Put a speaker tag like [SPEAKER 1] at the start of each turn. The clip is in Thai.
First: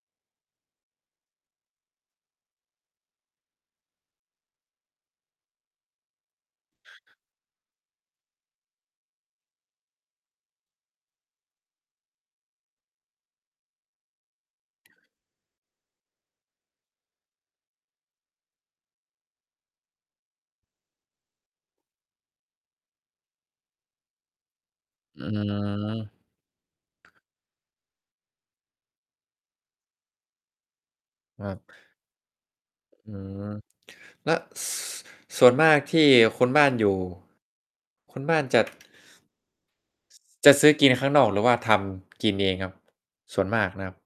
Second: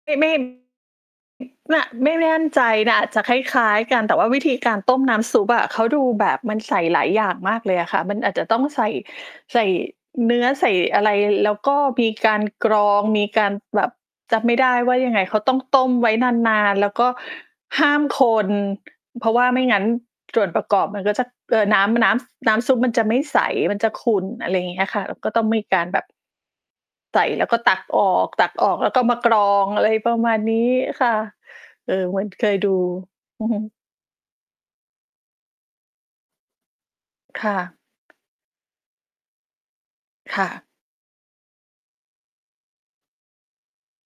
[SPEAKER 1] ไม่ ไม่ เนี่ยไม่มั่นใจนะอาจจะคล้าย ๆ กัน แต่ว่าวิธีการต้มน้ำซุปอะ เขาดูแบบมันใส่หลายอย่างมากเลยอะค่ะ มันอาจจะต้องใส่ ใส่เนื้อ ใส่อะไร แล้วก็มีการกรอง มีการแบบ จำไม่ได้ว่ายังไง เขาต้องต้มไว้นาน ๆ แล้วก็ห้ามคน เพราะว่าไม่งั้น ส่วนประกอบ มันก็จะ เอ่อ น้ำ น้ำ ซ น้ำซุปมันจะไม่ใส มันจะขุ่น อะไรอย่างเงี้ยค่ะ แล้
[SPEAKER 2] อ
[SPEAKER 1] ว
[SPEAKER 2] ื
[SPEAKER 1] ก็ต้องมีการแบบ
[SPEAKER 2] ม
[SPEAKER 1] ใส่แล้วก็ตักออก ตักออกแล้วก็มากรอง อะไรประมาณนี้ค่ะ
[SPEAKER 2] ว่า
[SPEAKER 1] เออ เหมือน เคยดู
[SPEAKER 2] อื
[SPEAKER 1] อือ
[SPEAKER 2] ม
[SPEAKER 1] ฮึ
[SPEAKER 2] และ ส ส่วนมากที่คนบ้านอยู่
[SPEAKER 1] ค่ะ
[SPEAKER 2] คุณบ้านจัด
[SPEAKER 1] ค่
[SPEAKER 2] จะ
[SPEAKER 1] ะ
[SPEAKER 2] ซื้อกินข้างนอก หรือว่าทำกินเองครับ ส่วนมากนะครับ?